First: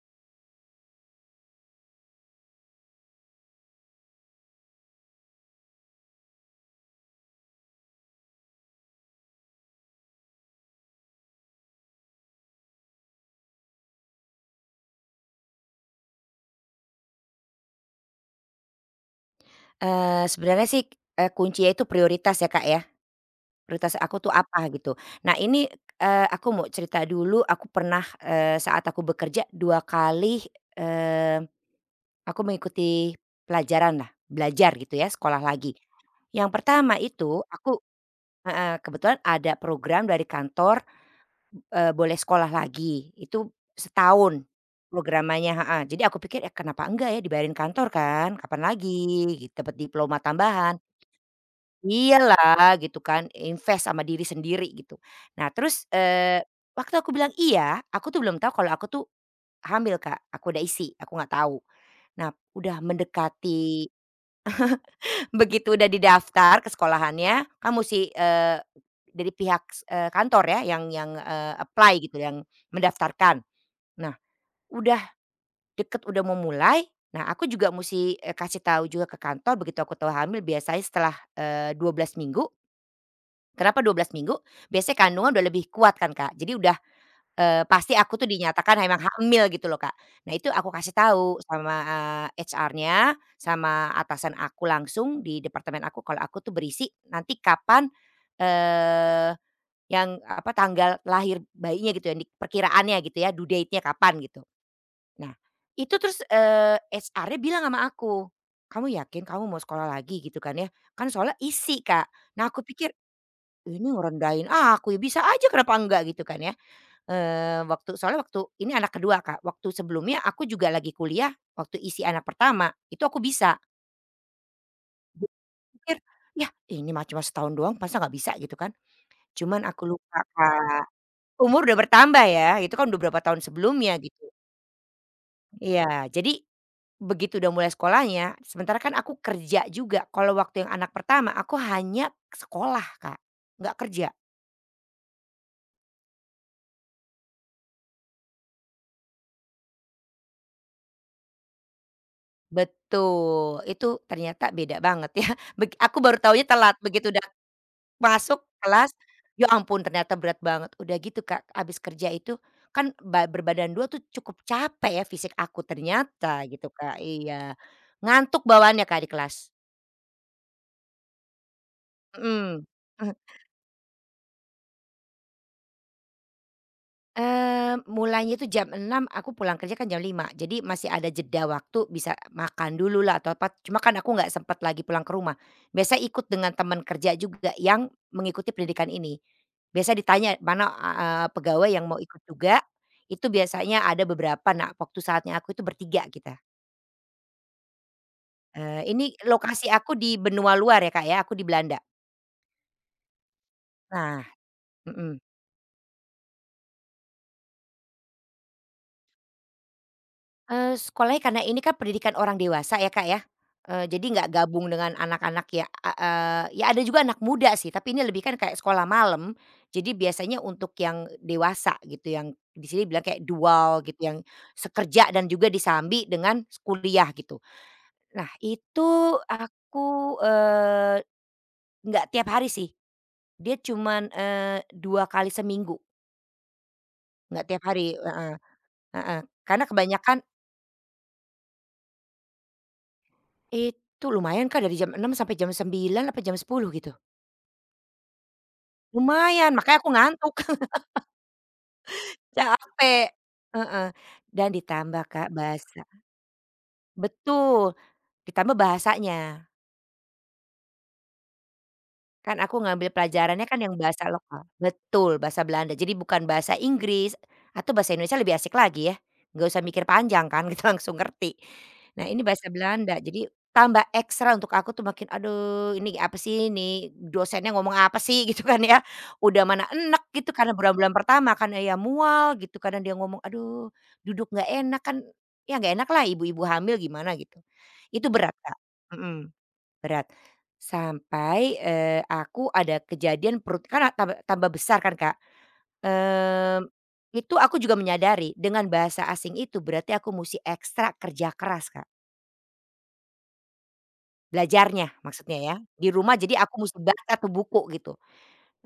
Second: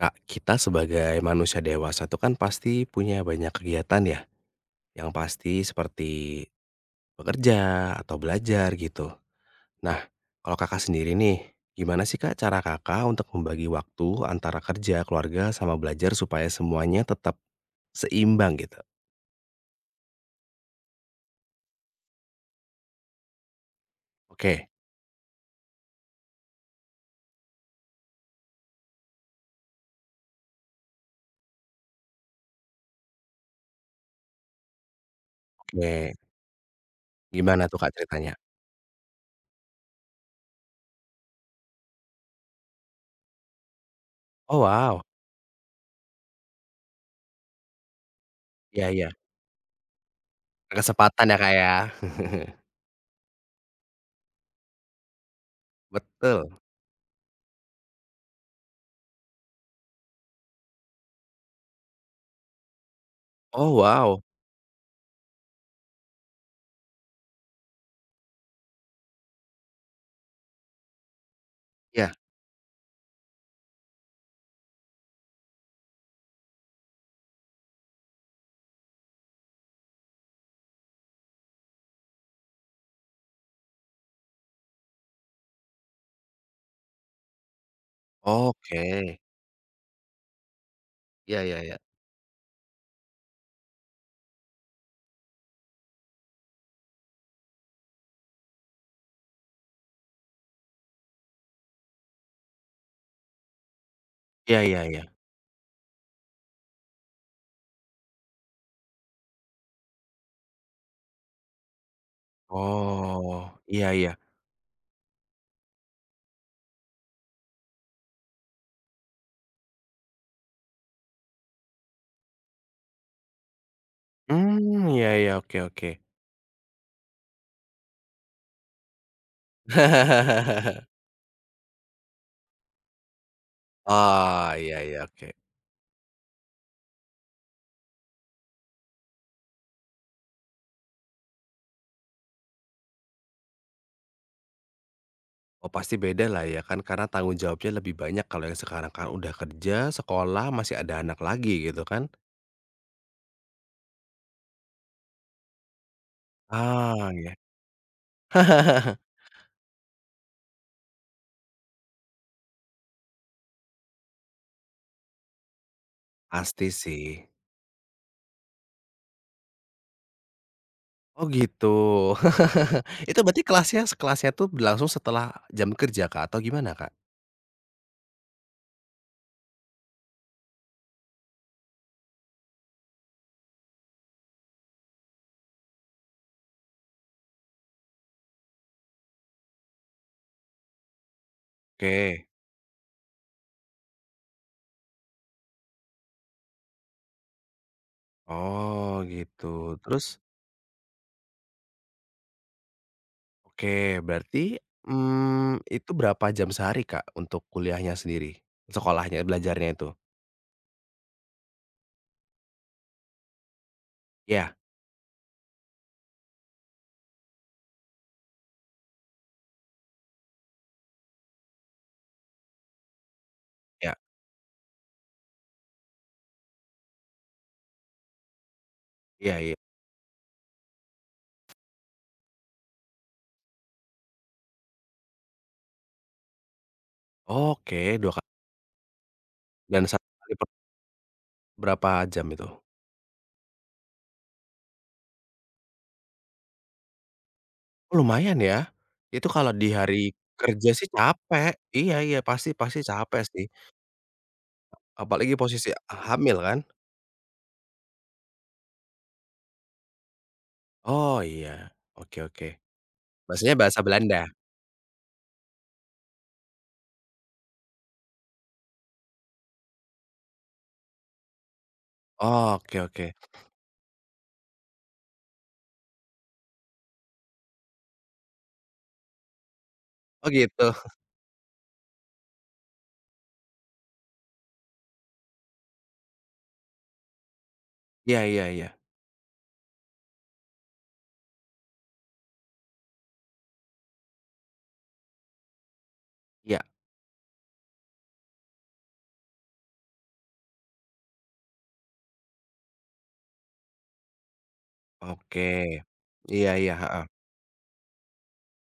Kak, kita sebagai manusia dewasa itu kan pasti punya banyak kegiatan ya, yang pasti seperti bekerja atau belajar gitu. Nah, kalau Kakak sendiri nih, gimana sih Kak cara Kakak untuk membagi waktu antara kerja, keluarga, sama belajar supaya semuanya tetap seimbang gitu? Sebenarnya sih, kuncinya itu prioritas ya, Kak, ya. Prioritas aku tuh apa Oke, gitu. Nah ini, aku mau cerita dulu aku pernah, saat aku bekerja 2 kali, eee, aku mengikuti pelajaran lah, belajar gitu ya, sekolah lagi. oke, Yang pertama itu gimana tuh aku, Kak ceritanya? heeh, kebetulan ada program dari kantor, boleh sekolah lagi, itu setahun Oh wow, programannya, heeh. Jadi aku pikir, "Eh, kenapa enggak ya dibayarin kantor kan, kapan iya, lagi iya, gitu, dapat diploma tambahan." kesempatan ya Kak ya? Iyalah gitu kan, invest sama diri sendiri gitu. Nah terus, Betul. waktu aku bilang iya, aku tuh belum tahu kalau aku tuh hamil, Kak. Aku udah isi, aku nggak tahu. Nah udah Oh mendekati wow, begitu udah didaftar ke sekolahannya, kan musti, dari pihak kantor ya yang apply iya, gitu, yang mendaftarkan. Nah udah deket, udah mau mulai, nah aku juga musti, kasih tahu juga ke kantor begitu aku tahu hamil biasanya setelah, 12 minggu. Kenapa 12 minggu? Biasanya kandungan udah lebih kuat kan, Kak. Jadi udah, pasti aku tuh dinyatakan oke. emang hamil gitu loh, Kak. Nah itu aku kasih Iya, tahu iya, sama, iya. HR-nya, sama atasan aku langsung di departemen aku kalau aku tuh berisi nanti kapan, eee, yang apa, tanggal lahir bayinya gitu yang di perkiraannya gitu ya, due date-nya kapan gitu. Iya, iya, iya. Nah itu terus, HR-nya bilang sama aku, "Kamu yakin kamu mau sekolah lagi?" Gitu kan ya, kan soalnya isi, Kak. Nah aku pikir Oh, ini iya, iya. ngerendahin aku ya, bisa aja kenapa enggak gitu kan ya. Waktu soalnya waktu ini anak kedua, Kak. Waktu sebelumnya aku juga lagi kuliah, waktu isi anak pertama, itu aku bisa. Mmm, iya, Jadi iya, oke, oke. pikir, "Yah ini mah cuma setahun doang masa nggak bisa?" Gitu kan. Cuman aku lupa, Kak, umur udah bertambah ya, itu kan udah berapa tahun sebelumnya gitu. Oh, iya, iya, oke. Iya, jadi begitu udah mulai sekolahnya, sementara kan aku kerja juga, kalau waktu yang anak pertama aku hanya sekolah, Kak, nggak kerja. Oh, pasti beda lah ya kan karena tanggung jawabnya lebih banyak kalau yang sekarang kan udah kerja, sekolah, masih ada anak lagi gitu kan. Betul, itu ternyata beda banget ya. Aku baru taunya telat, Ah, begitu udah iya. masuk kelas, ya ampun ternyata berat banget. Udah gitu Kak, abis kerja itu kan berbadan 2 tuh cukup capek ya fisik aku ternyata gitu Pasti Kak, sih. iya. Ngantuk bawaannya Kak di kelas, Oh, gitu. mhm. Itu berarti kelasnya kelasnya tuh berlangsung setelah jam kerja, Kak, atau gimana, Kak? Mulainya itu jam 6, aku pulang kerja kan jam 5, jadi masih ada jeda waktu bisa makan dulu lah atau apa cuma kan aku nggak sempat lagi pulang ke rumah. Biasa ikut dengan teman kerja juga yang mengikuti pendidikan ini. Biasa ditanya mana, pegawai yang mau ikut Oke. juga, itu biasanya ada beberapa nah waktu saatnya aku itu bertiga kita. Oh, Ini gitu. lokasi aku Terus? di benua luar ya Kak ya, aku di Belanda. Oke, Nah, berarti, mhm. mmm, itu berapa jam sehari, Kak, untuk kuliahnya sendiri? Sekolahnya, belajarnya itu? Sekolahnya karena ini kan pendidikan orang dewasa ya, Kak, ya, jadi nggak Iya, gabung dengan anak-anak ya, ya ada juga anak muda sih, tapi ini lebih kan kayak sekolah malam, jadi biasanya untuk yang dewasa gitu, yang di sini bilang kayak dual iya, gitu, yang sekerja dan juga disambi dengan kuliah gitu. Nah itu iya, iya. aku, nggak tiap hari sih, dia cuman, 2 kali seminggu, nggak tiap Oke, hari, dua kali heeh, heeh, karena dan satu kebanyakan. kali per berapa jam itu? Itu lumayan Kak dari jam 6 sampai jam 9 apa jam 10 gitu? Oh, lumayan ya. Itu kalau Lumayan, di makanya aku hari ngantuk. kerja sih capek. Iya, iya, pasti, pasti Capek, capek sih. heeh, dan ditambah Kak Apalagi posisi bahasa, hamil kan? betul, ditambah bahasanya. Oh, iya. Oke, Kan oke. aku ngambil pelajarannya Bahasanya kan yang bahasa bahasa Belanda? lokal betul, bahasa Belanda. Jadi bukan bahasa Inggris atau bahasa Indonesia lebih asik lagi ya, nggak usah mikir panjang kan kita langsung ngerti. Nah ini bahasa Oh, oke, Belanda oke. jadi tambah ekstra untuk aku tuh makin, "Aduh ini apa sih ini dosennya ngomong apa sih?" Gitu kan ya. Udah mana enak Oh, gitu karena gitu. bulan-bulan pertama kan ya mual gitu karena dia ngomong, aduh duduk nggak enak kan, ya nggak enak lah ibu-ibu hamil gimana gitu. Itu Iya, berat, iya, Kak, iya. mhm. Berat. Sampai, aku ada kejadian perut kan a tambah tambah besar kan, Kak. Iya, Mmm, itu aku juga menyadari dengan bahasa asing itu berarti aku mesti ekstra kerja keras, Kak. Belajarnya maksudnya oke. ya. Di rumah jadi Iya, aku iya, mesti heeh. baca tuh buku gitu.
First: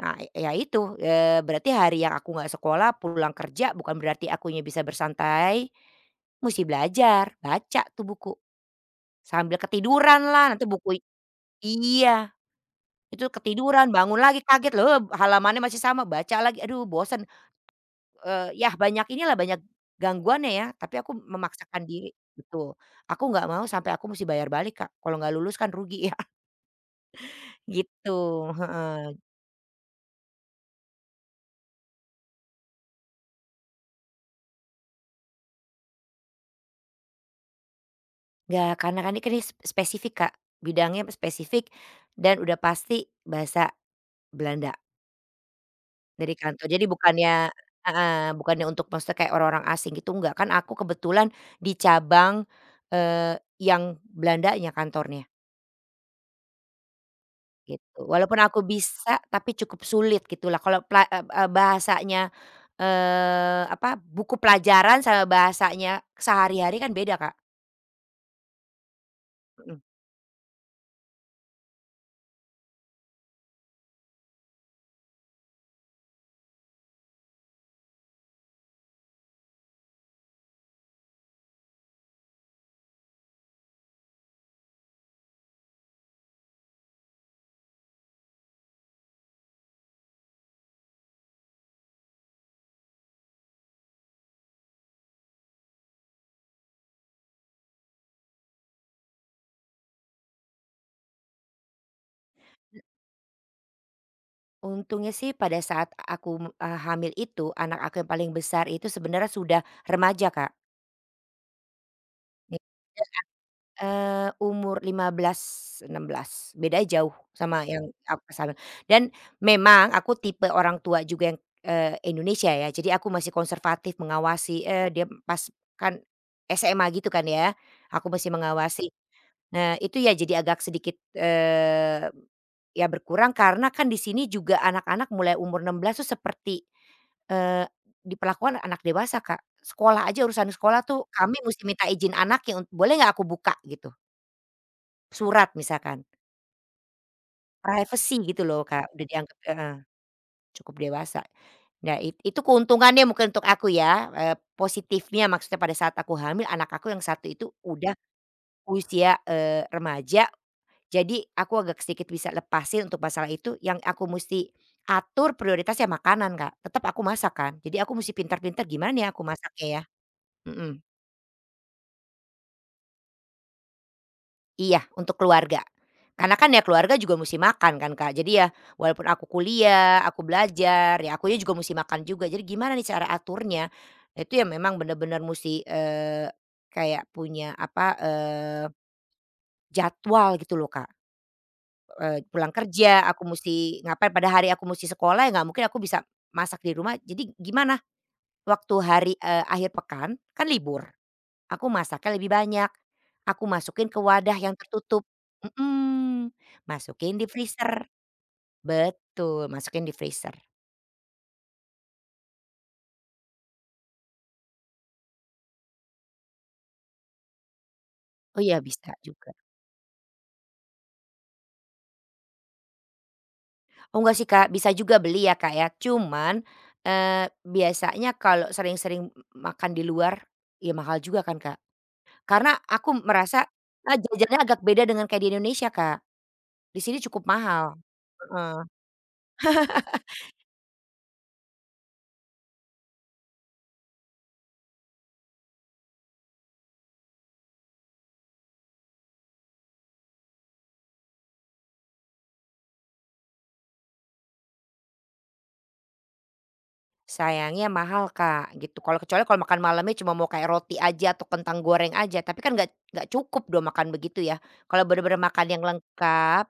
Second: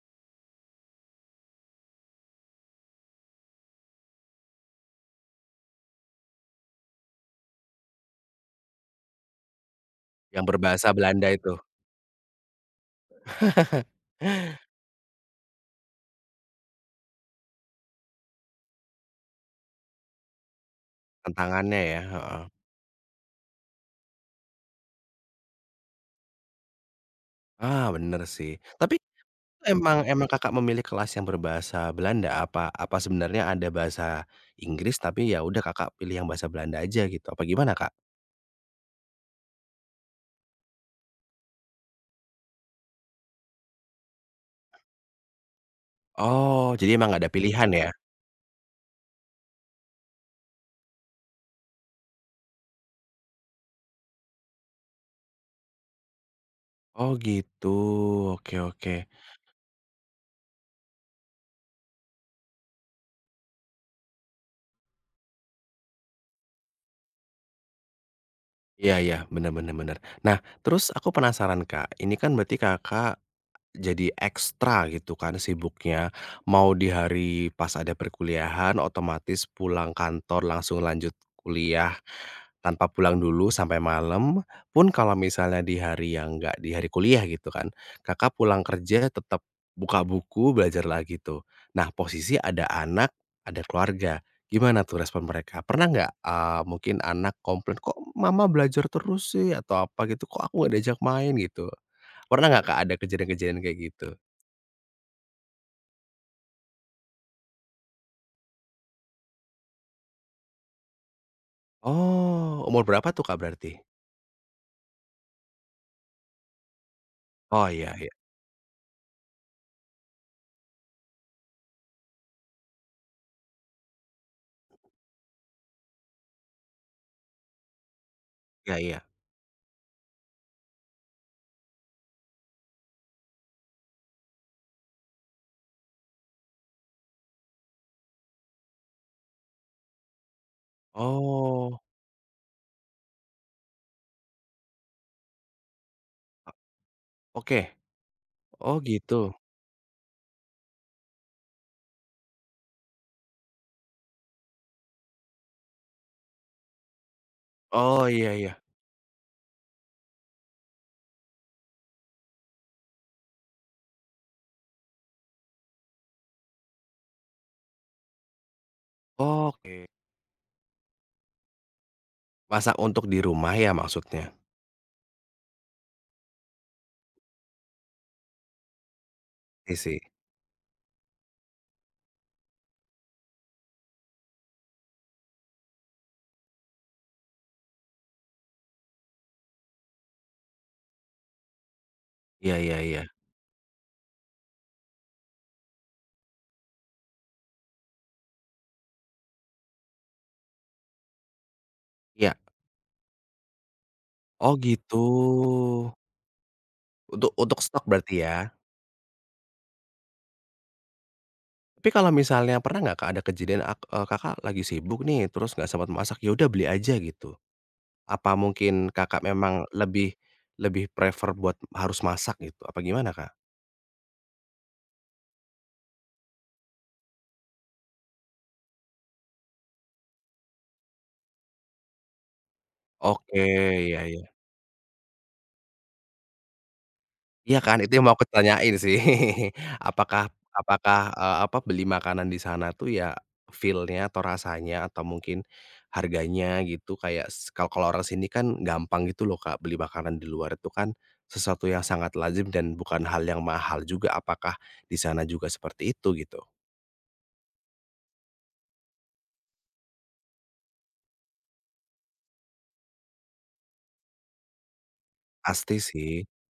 Nah, ya itu, berarti hari yang aku nggak sekolah pulang kerja bukan berarti akunya bisa bersantai, mesti belajar, baca tuh buku. Sambil ketiduran Yang lah nanti berbahasa buku, Belanda itu? iya. Itu ketiduran, bangun lagi kaget, "Loh halamannya masih sama," baca lagi, aduh bosen, yah banyak inilah, banyak gangguannya ya, tapi aku Tantangannya memaksakan ya, diri, heeh. betul, aku nggak mau sampai aku mesti bayar balik, Kak, kalau nggak lulus kan rugi ya. Ah, Gitu, bener sih. Tapi heeh. emang emang Kakak memilih kelas yang berbahasa Belanda? Apa apa sebenarnya ada bahasa Inggris, tapi ya udah Kakak pilih yang bahasa Belanda aja gitu, apa gimana, Kak? Nggak, karena kan ini kan spesifik, Kak, bidangnya spesifik dan udah pasti bahasa Belanda dari kantor. Oh, Jadi jadi emang nggak ada bukannya, pilihan ya? heeh, bukannya untuk maksudnya kayak orang-orang asing gitu, enggak, kan aku kebetulan di cabang, yang Belandanya kantornya. Oh, gitu. Gitu, walaupun Oke, aku oke. bisa tapi cukup sulit gitulah kalau bahasanya, apa, buku pelajaran sama bahasanya sehari-hari kan beda, Kak. Iya, iya, bener, bener, Mhm. bener. Nah, terus aku penasaran, Kak, ini kan berarti Kakak jadi ekstra gitu kan sibuknya, mau di hari pas ada perkuliahan otomatis pulang kantor langsung lanjut kuliah tanpa pulang dulu sampai malam, pun kalau misalnya di hari yang nggak di hari kuliah gitu kan, Kakak pulang kerja tetap buka buku belajar lagi tuh. Nah, posisi ada anak, ada keluarga, gimana tuh respon mereka? Pernah nggak, mungkin anak komplain, "Kok mama belajar terus sih?" Atau apa gitu, "Kok aku nggak diajak main?" Gitu. Pernah nggak, Kak, ada kejadian-kejadian kayak gitu? Untungnya sih pada saat aku, hamil itu anak aku yang paling besar itu sebenarnya sudah remaja, Kak. Iya. Oh, umur berapa tuh, Kak, berarti? Umur 15, 16, bedanya jauh sama Oh, yang iya, iya. aku ke sana. Dan memang aku tipe orang tua juga yang, Indonesia ya, jadi aku masih konservatif mengawasi, dia pas kan SMA gitu kan ya, aku masih Iya, mengawasi. iya. Nah itu ya jadi agak sedikit, ya berkurang karena kan di sini juga anak-anak mulai umur 16 tuh seperti, eee, diperlakukan anak dewasa, Kak. Sekolah aja urusan sekolah tuh kami mesti Oh, minta izin anaknya, "Boleh nggak aku buka?" Gitu. Surat misalkan, oke. privacy gitu loh Oh, Kak, udah gitu. dianggap heeh, cukup dewasa. Nah itu keuntungannya mungkin untuk aku ya, positifnya maksudnya pada saat aku hamil anak aku yang satu itu udah Oh, iya, iya. usia, remaja, jadi aku agak sedikit bisa lepasin untuk masalah itu, yang aku musti atur prioritas ya makanan Kak, tetap aku masak kan, jadi aku musti pintar-pintar gimana ya aku masaknya ya? Oke. Mhm. Masak untuk di rumah ya maksudnya? Iya, untuk keluarga. Karena kan ya keluarga juga mesti makan kan, Kak. Jadi ya walaupun aku Iya sih. kuliah, aku belajar, ya akunya juga mesti makan juga. Jadi gimana nih cara aturnya? Nah, itu ya memang benar-benar mesti kayak punya apa, jadwal gitu loh, Kak. Pulang Iya, iya, iya. kerja aku mesti ngapain, pada hari aku mesti sekolah ya nggak mungkin aku bisa masak di rumah. Jadi gimana waktu hari, akhir pekan, kan libur. Aku masaknya lebih Iya. banyak, aku masukin ke wadah Oh, yang gitu. tertutup. Mhm, masukin di Untuk stok freezer, berarti ya? betul, masukin di freezer. Tapi kalau misalnya pernah nggak, Kak, ada kejadian Kakak lagi sibuk nih, terus nggak sempat masak, ya udah beli aja gitu? Apa Oh iya mungkin bisa Kakak juga. memang lebih lebih prefer buat harus masak gitu, apa gimana, Kak? Oh enggak sih Kak, bisa juga beli ya Kak ya, cuman, biasanya kalau sering-sering makan di luar, ya mahal juga kan Kak? Karena aku Oke, merasa, iya, iya. jajannya agak beda dengan kayak di Indonesia Kak, di sini cukup Iya kan, mahal. itu yang mau aku Heeh. tanyain sih. Apakah apakah, eee, apa, beli makanan di sana tuh ya feel-nya atau rasanya atau mungkin harganya gitu kayak s kalau kalau orang sini kan gampang gitu loh, Kak, beli makanan di luar itu kan sesuatu yang sangat lazim dan bukan hal yang mahal juga. Apakah di sana juga seperti itu gitu? Sayangnya mahal, Kak, gitu. Kalau kecuali kalau makan malamnya cuma mau kayak roti aja atau kentang goreng aja, tapi kan nggak cukup dong makan begitu ya. Kalau bener-bener makan yang Pasti sih. lengkap,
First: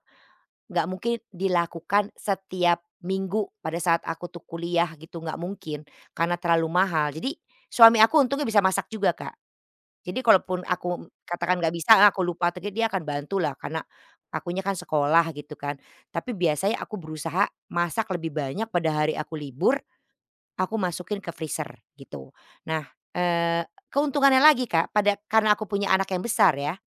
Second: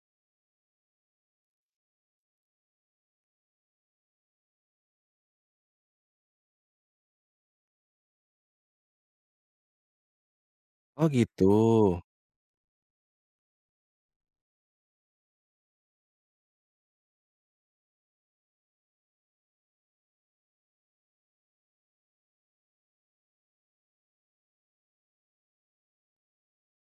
nggak mungkin dilakukan setiap minggu pada saat aku tuh kuliah gitu, nggak mungkin, karena terlalu mahal. Jadi suami aku untungnya bisa masak juga, Kak. Jadi kalaupun Oh aku gitu? katakan nggak bisa, ah, aku lupa, tapi dia akan bantu lah karena akunya kan sekolah gitu kan. Tapi biasanya aku berusaha masak lebih banyak pada hari aku libur. Aku masukin ke freezer gitu. Nah, keuntungannya lagi Kak pada karena aku punya anak yang besar ya,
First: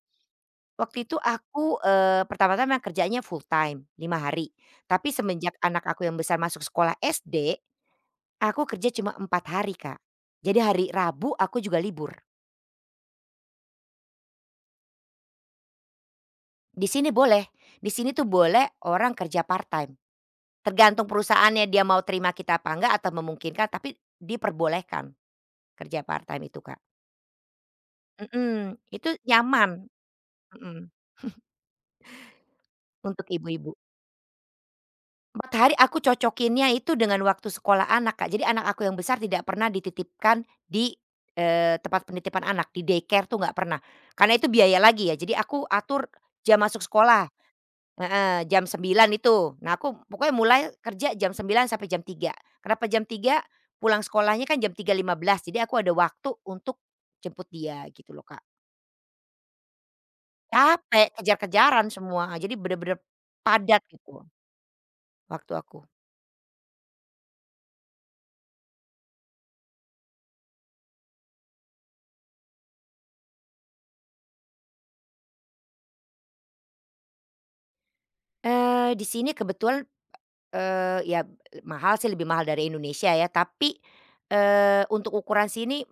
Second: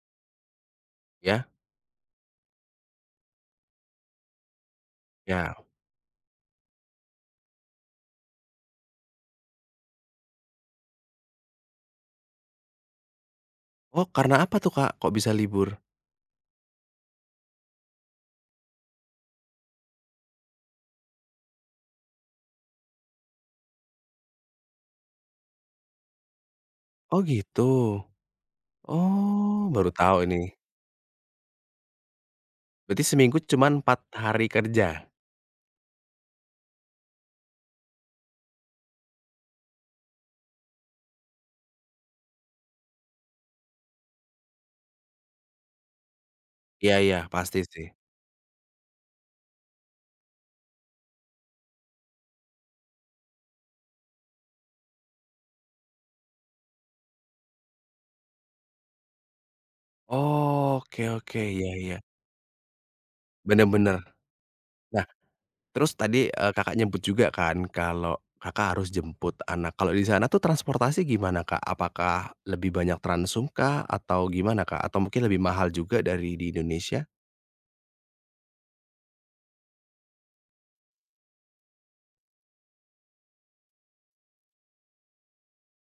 waktu itu Ya, aku, pertama-tama kerjanya full time 5 hari, tapi semenjak ya. anak aku yang besar masuk sekolah SD, aku kerja cuma 4 hari Kak. Jadi hari Rabu aku juga libur. Oh karena apa tuh, Kak, kok bisa libur? Di sini boleh, di sini tuh boleh orang kerja part time, tergantung perusahaannya dia mau terima kita apa enggak atau memungkinkan tapi diperbolehkan kerja part time itu Kak. Oh gitu? Mhm, itu Oh, nyaman, baru tahu ini. mhm. Berarti Untuk seminggu ibu-ibu. cuman 4 hari kerja? 4 hari aku cocokinnya itu dengan waktu sekolah anak, Kak. Jadi anak aku yang besar tidak pernah dititipkan di, tempat penitipan anak, di daycare tuh nggak pernah. Karena itu biaya lagi ya, jadi aku atur jam masuk Iya, iya, sekolah, pasti sih. heeh, jam 9 itu. Nah aku pokoknya mulai kerja jam 9 sampai jam 3. Kenapa jam 3? Pulang sekolahnya kan jam 3.15, jadi aku ada waktu untuk jemput dia gitu loh, Kak. Oke, Capek, oke, iya, kejar-kejaran iya, semua, jadi bener-bener bener, padat bener. gitu Nah, waktu aku. terus tadi, Kakak nyebut juga kan kalau Kakak harus jemput anak. Kalau di sana tuh transportasi gimana, Kak? Apakah lebih banyak Transum kah atau gimana, Kak? Atau mungkin lebih mahal juga dari di Indonesia? Di sini kebetulan, ya mahal sih, lebih mahal dari Indonesia ya, tapi, untuk ukuran sini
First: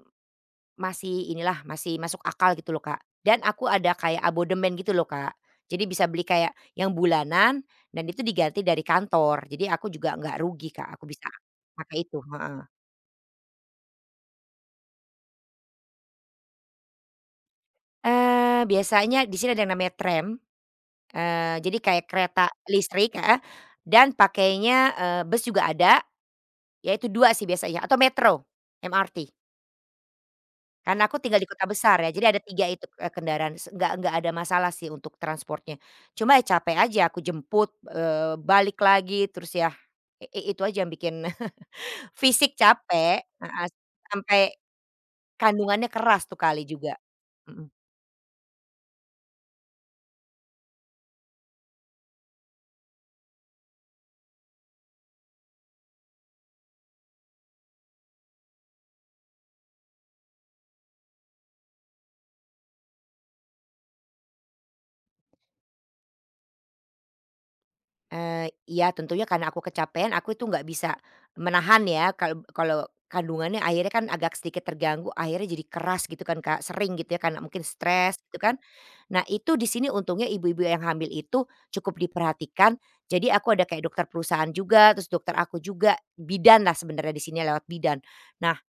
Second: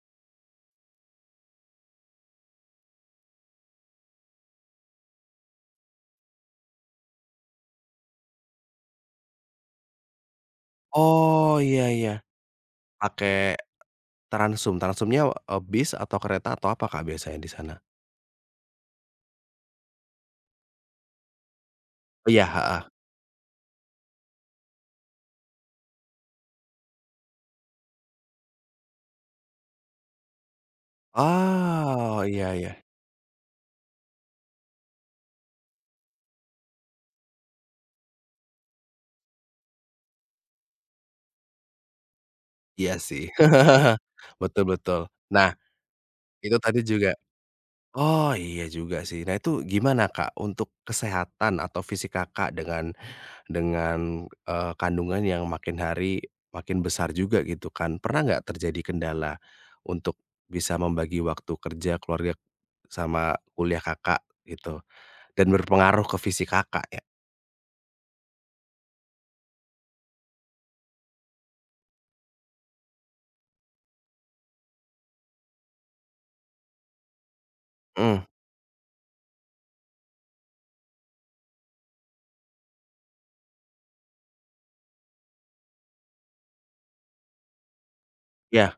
masih inilah, masih masuk akal gitu loh, Kak. Dan aku ada kayak abodemen gitu loh, Kak. Jadi bisa beli kayak yang bulanan dan itu diganti dari kantor. Jadi aku juga nggak rugi, Kak, aku bisa Oh, iya, pakai iya, itu, heeh. pakai Transum. Transumnya, bis atau kereta atau apa, Kak, biasanya di sana? Biasanya di sini ada yang namanya tram, jadi kayak kereta Iya, heeh. listrik, heeh, dan pakainya, bus juga ada, ya itu 2 sih biasanya atau metro, MRT. Karena aku tinggal di kota besar ya, Oh, jadi ada iya, 3 iya. itu, kendaraan, se nggak ada masalah sih untuk transportnya. Cuma ya capek aja aku jemput, balik lagi terus ya, i itu aja yang bikin fisik Iya capek, sih. heeh, sampai Betul, betul. Nah, kandungannya keras tuh itu kali tadi juga. juga Mhm. oh, iya juga sih. Nah, itu gimana, Kak, untuk kesehatan atau fisik Kakak dengan kandungan yang makin hari makin besar juga gitu kan. Pernah nggak terjadi kendala untuk bisa membagi waktu kerja, keluarga, sama kuliah Kakak gitu dan berpengaruh ke fisik Kakak ya? Iya tentunya karena aku kecapean aku itu nggak bisa menahan ya kalau kalau kandungannya akhirnya kan agak sedikit terganggu akhirnya jadi keras gitu kan Kak, sering gitu ya karena mungkin stres Mhm, gitu kan. Nah itu di sini untungnya ibu-ibu yang hamil itu cukup diperhatikan, jadi aku ada kayak dokter perusahaan juga terus dokter aku juga, bidan lah sebenarnya di sini lewat bidan. Nah, ya,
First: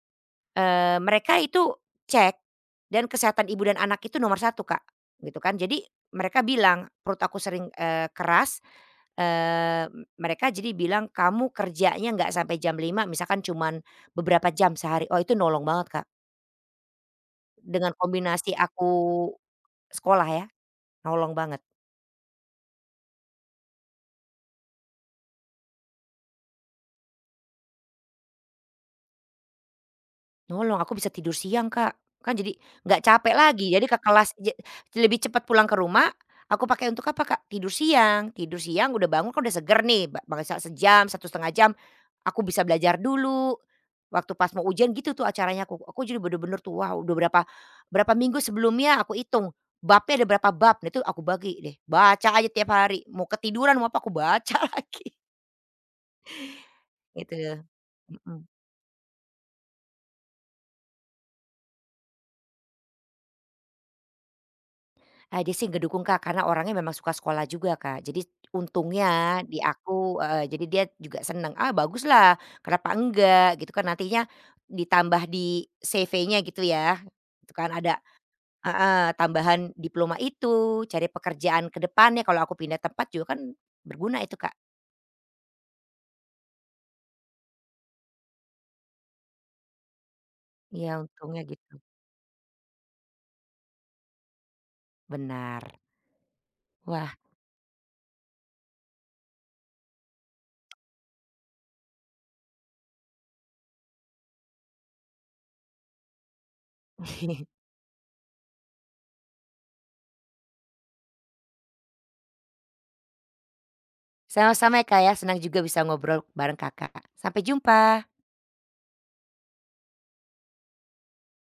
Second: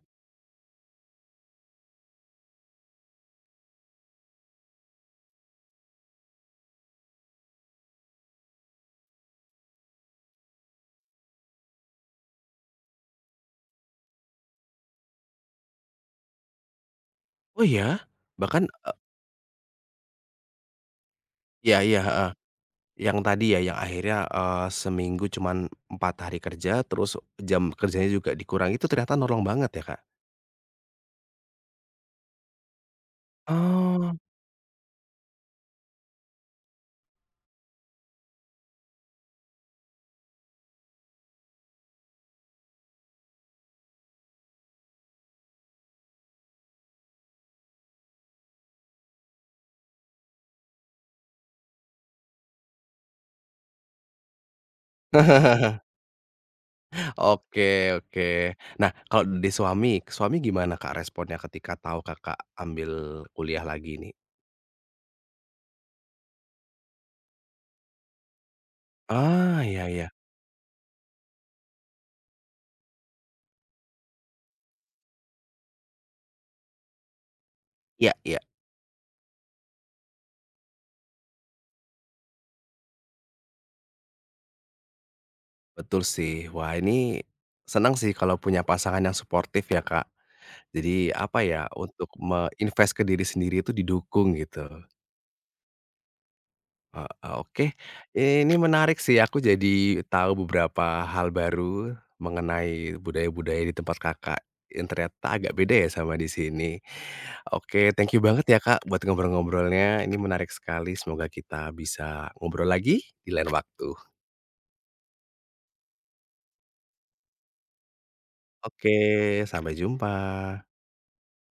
mereka itu cek dan kesehatan ibu dan anak itu nomor satu Kak, gitu kan. Jadi mereka bilang perut aku sering, keras. Eee, mereka jadi bilang, "Kamu kerjanya nggak sampai jam 5, misalkan cuman beberapa jam sehari." Oh, itu nolong banget, Kak, oh, iya? dengan kombinasi Bahkan, aku sekolah ya, nolong banget. ya. Iya, heeh. Yang tadi ya, yang akhirnya, seminggu cuman 4 hari kerja, terus jam kerjanya juga dikurangi, itu ternyata nolong banget ya, Kak? Nolong, aku bisa tidur siang, Kak. Kan jadi nggak capek lagi, jadi ke Oh. kelas lebih cepat pulang ke rumah, aku pakai untuk apa, Kak? Tidur siang. Tidur siang udah bangun kan udah seger nih, bangsa sejam, 1,5 jam, aku bisa belajar dulu. Waktu pas mau ujian gitu tuh acaranya aku. Aku jadi bener-bener tuh, wow, udah berapa berapa minggu sebelumnya aku hitung, babnya ada berapa bab, nah itu aku bagi deh. Baca aja tiap hari, mau ketiduran mau apa, aku baca lagi, gitu. Oke, oke. Mhm. Nah, kalau di suami gimana, Kak, responnya ketika tahu Kakak ambil kuliah lagi nih? Ah, dia sih ngedukung, Kak, karena orangnya memang suka sekolah juga, Kak. Jadi untungnya Ah, di iya, iya. aku, heeh, jadi dia juga seneng, "Ah, baguslah, kenapa enggak?" Gitu kan nantinya ditambah di CV-nya gitu ya, itu kan ada Iya, iya, heeh, tambahan diploma itu, cari pekerjaan ke depannya kalau aku pindah tempat juga kan berguna itu, Kak. betul sih. Wah, ini senang sih kalau punya pasangan yang suportif ya, Kak. Ya Jadi, untungnya apa ya, gitu. untuk me invest ke diri sendiri itu didukung gitu. Benar. Wah, Heeh, oke. Ini menarik sih, aku jadi tahu beberapa hal baru mengenai budaya-budaya di tempat Kakak yang ternyata agak beda ya sama di sini. Oke, thank you banget ya Kak buat ngobrol-ngobrolnya, ini menarik sekali. Semoga kita bisa ngobrol lagi di lain waktu. sama-sama ya, Kak, ya, senang juga bisa ngobrol bareng Kakak. Sampai jumpa. Oke, sampai jumpa.